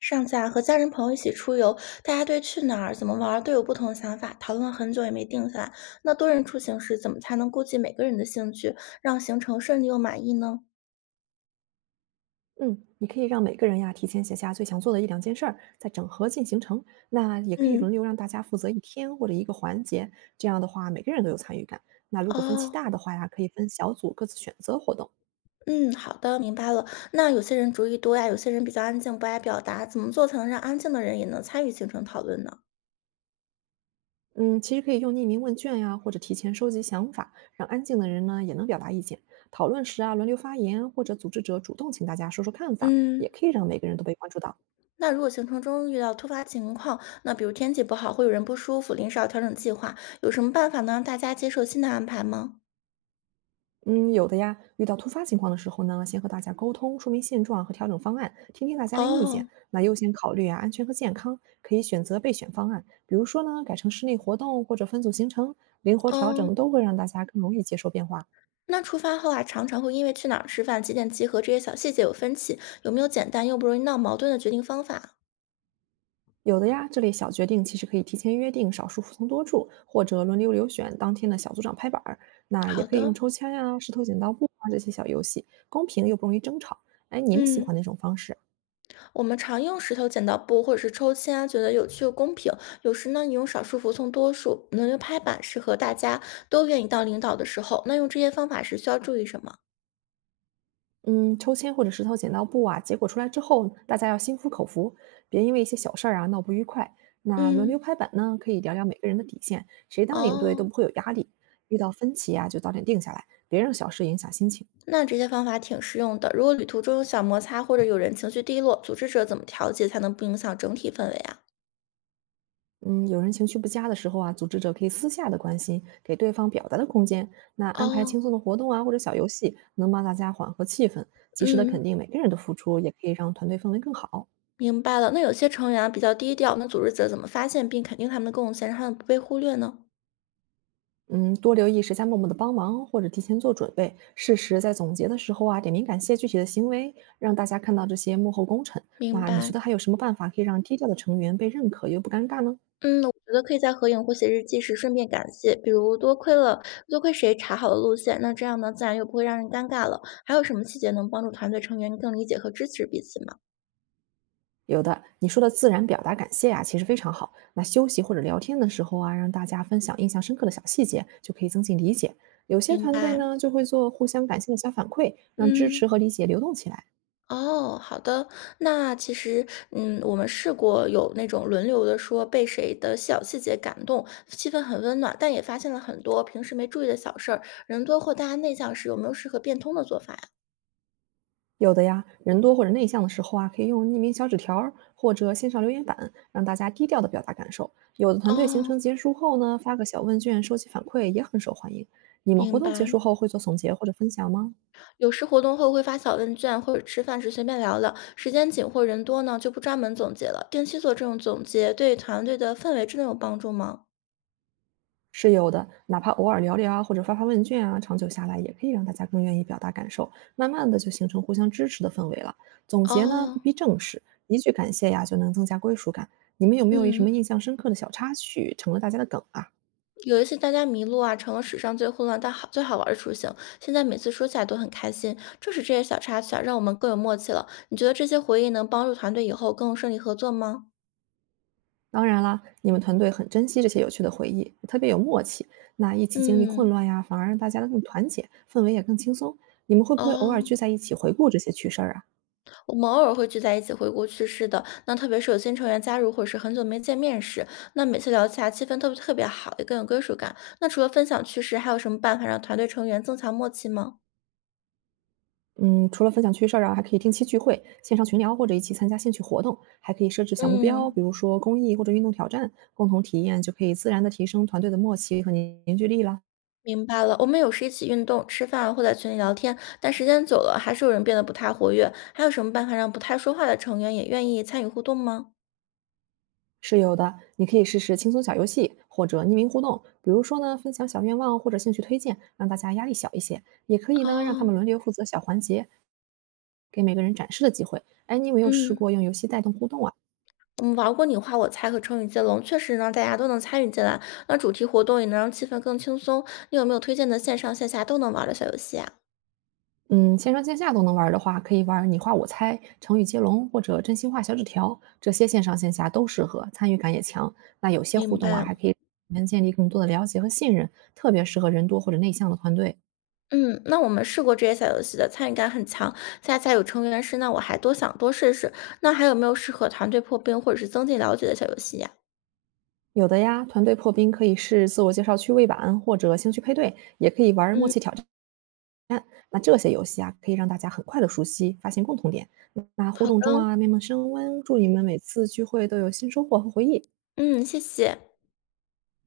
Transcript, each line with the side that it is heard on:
left: 上次啊，和家人朋友一起出游，大家对去哪儿、怎么玩儿都有不同的想法，讨论了很久也没定下来。那多人出行时，怎么才能顾及每个人的兴趣，让行程顺利又满意呢？
right: 嗯，你可以让每个人呀提前写下最想做的一两件事儿，再整合进行成。那也可以轮
left: 嗯，
right: 流让大家负责一天或者一个环节，这样的话每个人都有参与感。那如果分歧
left: 哦，
right: 大的话呀，可以分小组各自选择活动。
left: 嗯，好的，明白了。那有些人主意多呀，有些人比较安静，不爱表达，怎么做才能让安静的人也能参与行程讨论呢？
right: 嗯，其实可以用匿名问卷呀，或者提前收集想法，让安静的人呢也能表达意见。讨论时啊，轮流发言，或者组织者主动请大家说说看法，
left: 嗯，
right: 也可以让每个人都被关注到。
left: 那如果行程中遇到突发情况，那比如天气不好，会有人不舒服，临时要调整计划，有什么办法能让大家接受新的安排吗？
right: 嗯，有的呀。遇到突发情况的时候呢，先和大家沟通，说明现状和调整方案，听听大家的意见。
left: 哦，
right: 那优先考虑啊安全和健康，可以选择备选方案，比如说呢改成室内活动或者分组行程，灵活调整
left: 嗯。
right: 都会让大家更容易接受变化。
left: 那出发后啊，常常会因为去哪儿吃饭、几点集合这些小细节有分歧，有没有简单又不容易闹矛盾的决定方法？
right: 有的呀，这类小决定其实可以提前约定少数服从多数，或者轮流选当天的小组长拍板儿。那也
left: 好
right: 可以用
left: 的，
right: 抽签呀、石头剪刀布啊这些小游戏，公平又不容易争吵。哎，你们喜
left: 嗯，
right: 欢哪种方式啊？
left: 我们常用石头剪刀布或者是抽签啊，觉得有趣又公平。有时呢，你用少数服从多数，轮流拍板，适合大家都愿意当领导的时候。那用这些方法时需要注意什么？
right: 嗯，抽签或者石头剪刀布啊，结果出来之后，大家要心服口服，别因为一些小事儿啊闹不愉快。那轮
left: 嗯，
right: 流拍板呢，可以聊聊每个人的底线，谁当领队都
left: 哦，
right: 不会有压力。遇到分歧啊，就早点定下来，别让小事影响心情。
left: 那这些方法挺实用的。如果旅途中有小摩擦或者有人情绪低落，组织者怎么调节才能不影响整体氛围啊？
right: 嗯，有人情绪不佳的时候啊，组织者可以私下的关心，给对方表达的空间。那安排轻
left: 哦，
right: 松的活动啊，或者小游戏，能帮大家缓和气氛，及时的
left: 嗯。
right: 肯定每个人的付出，也可以让团队氛围更好。
left: 明白了，那有些成员啊比较低调，那组织者怎么发现并肯定他们的贡献，让他们不被忽略呢？
right: 嗯，多留意谁在默默的帮忙，或者提前做准备。适时在总结的时候啊，点名感谢具体的行为，让大家看到这些幕后功臣。
left: 明
right: 那你觉
left: 白，
right: 得还有什么办法可以让低调的成员被认可又不尴尬呢？
left: 嗯，我觉得可以在合影或写日记时顺便感谢，比如多亏了谁查好了路线，那这样呢自然又不会让人尴尬了。还有什么细节能帮助团队成员更理解和支持彼此吗？
right: 有的，你说的自然表达感谢啊，其实非常好。那休息或者聊天的时候啊，让大家分享印象深刻的小细节，就可以增进理解。有些
left: 明
right: 团队
left: 白，
right: 呢，就会做互相感谢的小反馈，让支持
left: 嗯。
right: 和理解流动起来。
left: 哦，好的。那其实，嗯，我们试过有那种轮流的说被谁的小细节感动，气氛很温暖，但也发现了很多平时没注意的小事儿。人多或大家内向时，有没有适合变通的做法呀？
right: 有的呀，人多或者内向的时候啊，可以用匿名小纸条儿或者线上留言板，让大家低调的表达感受。有的团队行
left: 哦，
right: 程结束后呢，发个小问卷收集反馈也很受欢迎。你们活
left: 明
right: 动结
left: 白。
right: 束后会做总结或者分享吗？
left: 有时活动后会发小问卷，或者吃饭时随便聊聊。时间紧或人多呢，就不专门总结了。定期做这种总结，对团队的氛围真的有帮助吗？
right: 是有的，哪怕偶尔聊聊啊或者发发问卷啊，长久下来也可以让大家更愿意表达感受，慢慢的就形成互相支持的氛围了。总结呢
left: 哦，
right: 不必正式，一句感谢呀就能增加归属感。你们有没有什
left: 嗯。
right: 么印象深刻的小插曲成了大家的梗啊？
left: 有一次大家迷路啊，成了史上最混乱但好最好玩的出行。现在每次说起来都很开心，正是这些小插曲啊，让我们更有默契了。你觉得这些回忆能帮助团队以后更顺利合作吗？
right: 当然啦，你们团队很珍惜这些有趣的回忆，也特别有默契。那一起经历混
left: 嗯，
right: 乱呀，反而让大家更团结，氛围也更轻松。你们会不会偶尔
left: 哦，
right: 聚在一起回顾这些趣事儿啊？
left: 我们偶尔会聚在一起回顾趣事的，那特别是有新成员加入或者是很久没见面时，那每次聊起来气氛特别好，也更有归属感。那除了分享趣事，还有什么办法让团队成员增强默契吗？
right: 嗯，除了分享趣事儿啊，还可以定期聚会、线上群聊或者一起参加兴趣活动，还可以设置小目标，
left: 嗯。
right: 比如说公益或者运动挑战，共同体验就可以自然的提升团队的默契和凝聚力啦。
left: 明白了，我们有时一起运动、吃饭或在群里聊天，但时间久了还是有人变得不太活跃。还有什么办法让不太说话的成员也愿意参与互动吗？
right: 是有的，你可以试试轻松小游戏或者匿名互动，比如说呢，分享小愿望或者兴趣推荐，让大家压力小一些。也可以呢，让他
left: 哦，
right: 们轮流负责小环节，给每个人展示的机会。哎，你有没有试
left: 嗯，
right: 过用游戏带动互动啊？
left: 我们玩过你画我猜和成语接龙，确实让大家都能参与进来。那主题活动也能让气氛更轻松。你有没有推荐的线上线下都能玩的小游戏啊？
right: 嗯，线上线下都能玩儿的话，可以玩儿你画我猜、成语接龙或者真心话小纸条，这些线上线下都适合，参与感也强。那有些
left: 明
right: 互动啊，
left: 白。
right: 还可以能建立更多的了解和信任，特别适合人多或者内向的团队。
left: 嗯，那我们试过这些小游戏的，参与感很强。下次还有成员是，那我还多想多试试。那还有没有适合团队破冰或者是增进了解的小游戏呀、
right: 有的呀，团队破冰可以是自我介绍趣味版或者兴趣配对，也可以玩儿默
left: 嗯，
right: 契挑战。那这些游戏啊，可以让大家很快的熟悉，发现共同点。那互
left: 好
right: 动中
left: 的。
right: 啊，慢慢升温，祝你们每次聚会都有新收获和回忆。
left: 嗯，谢谢。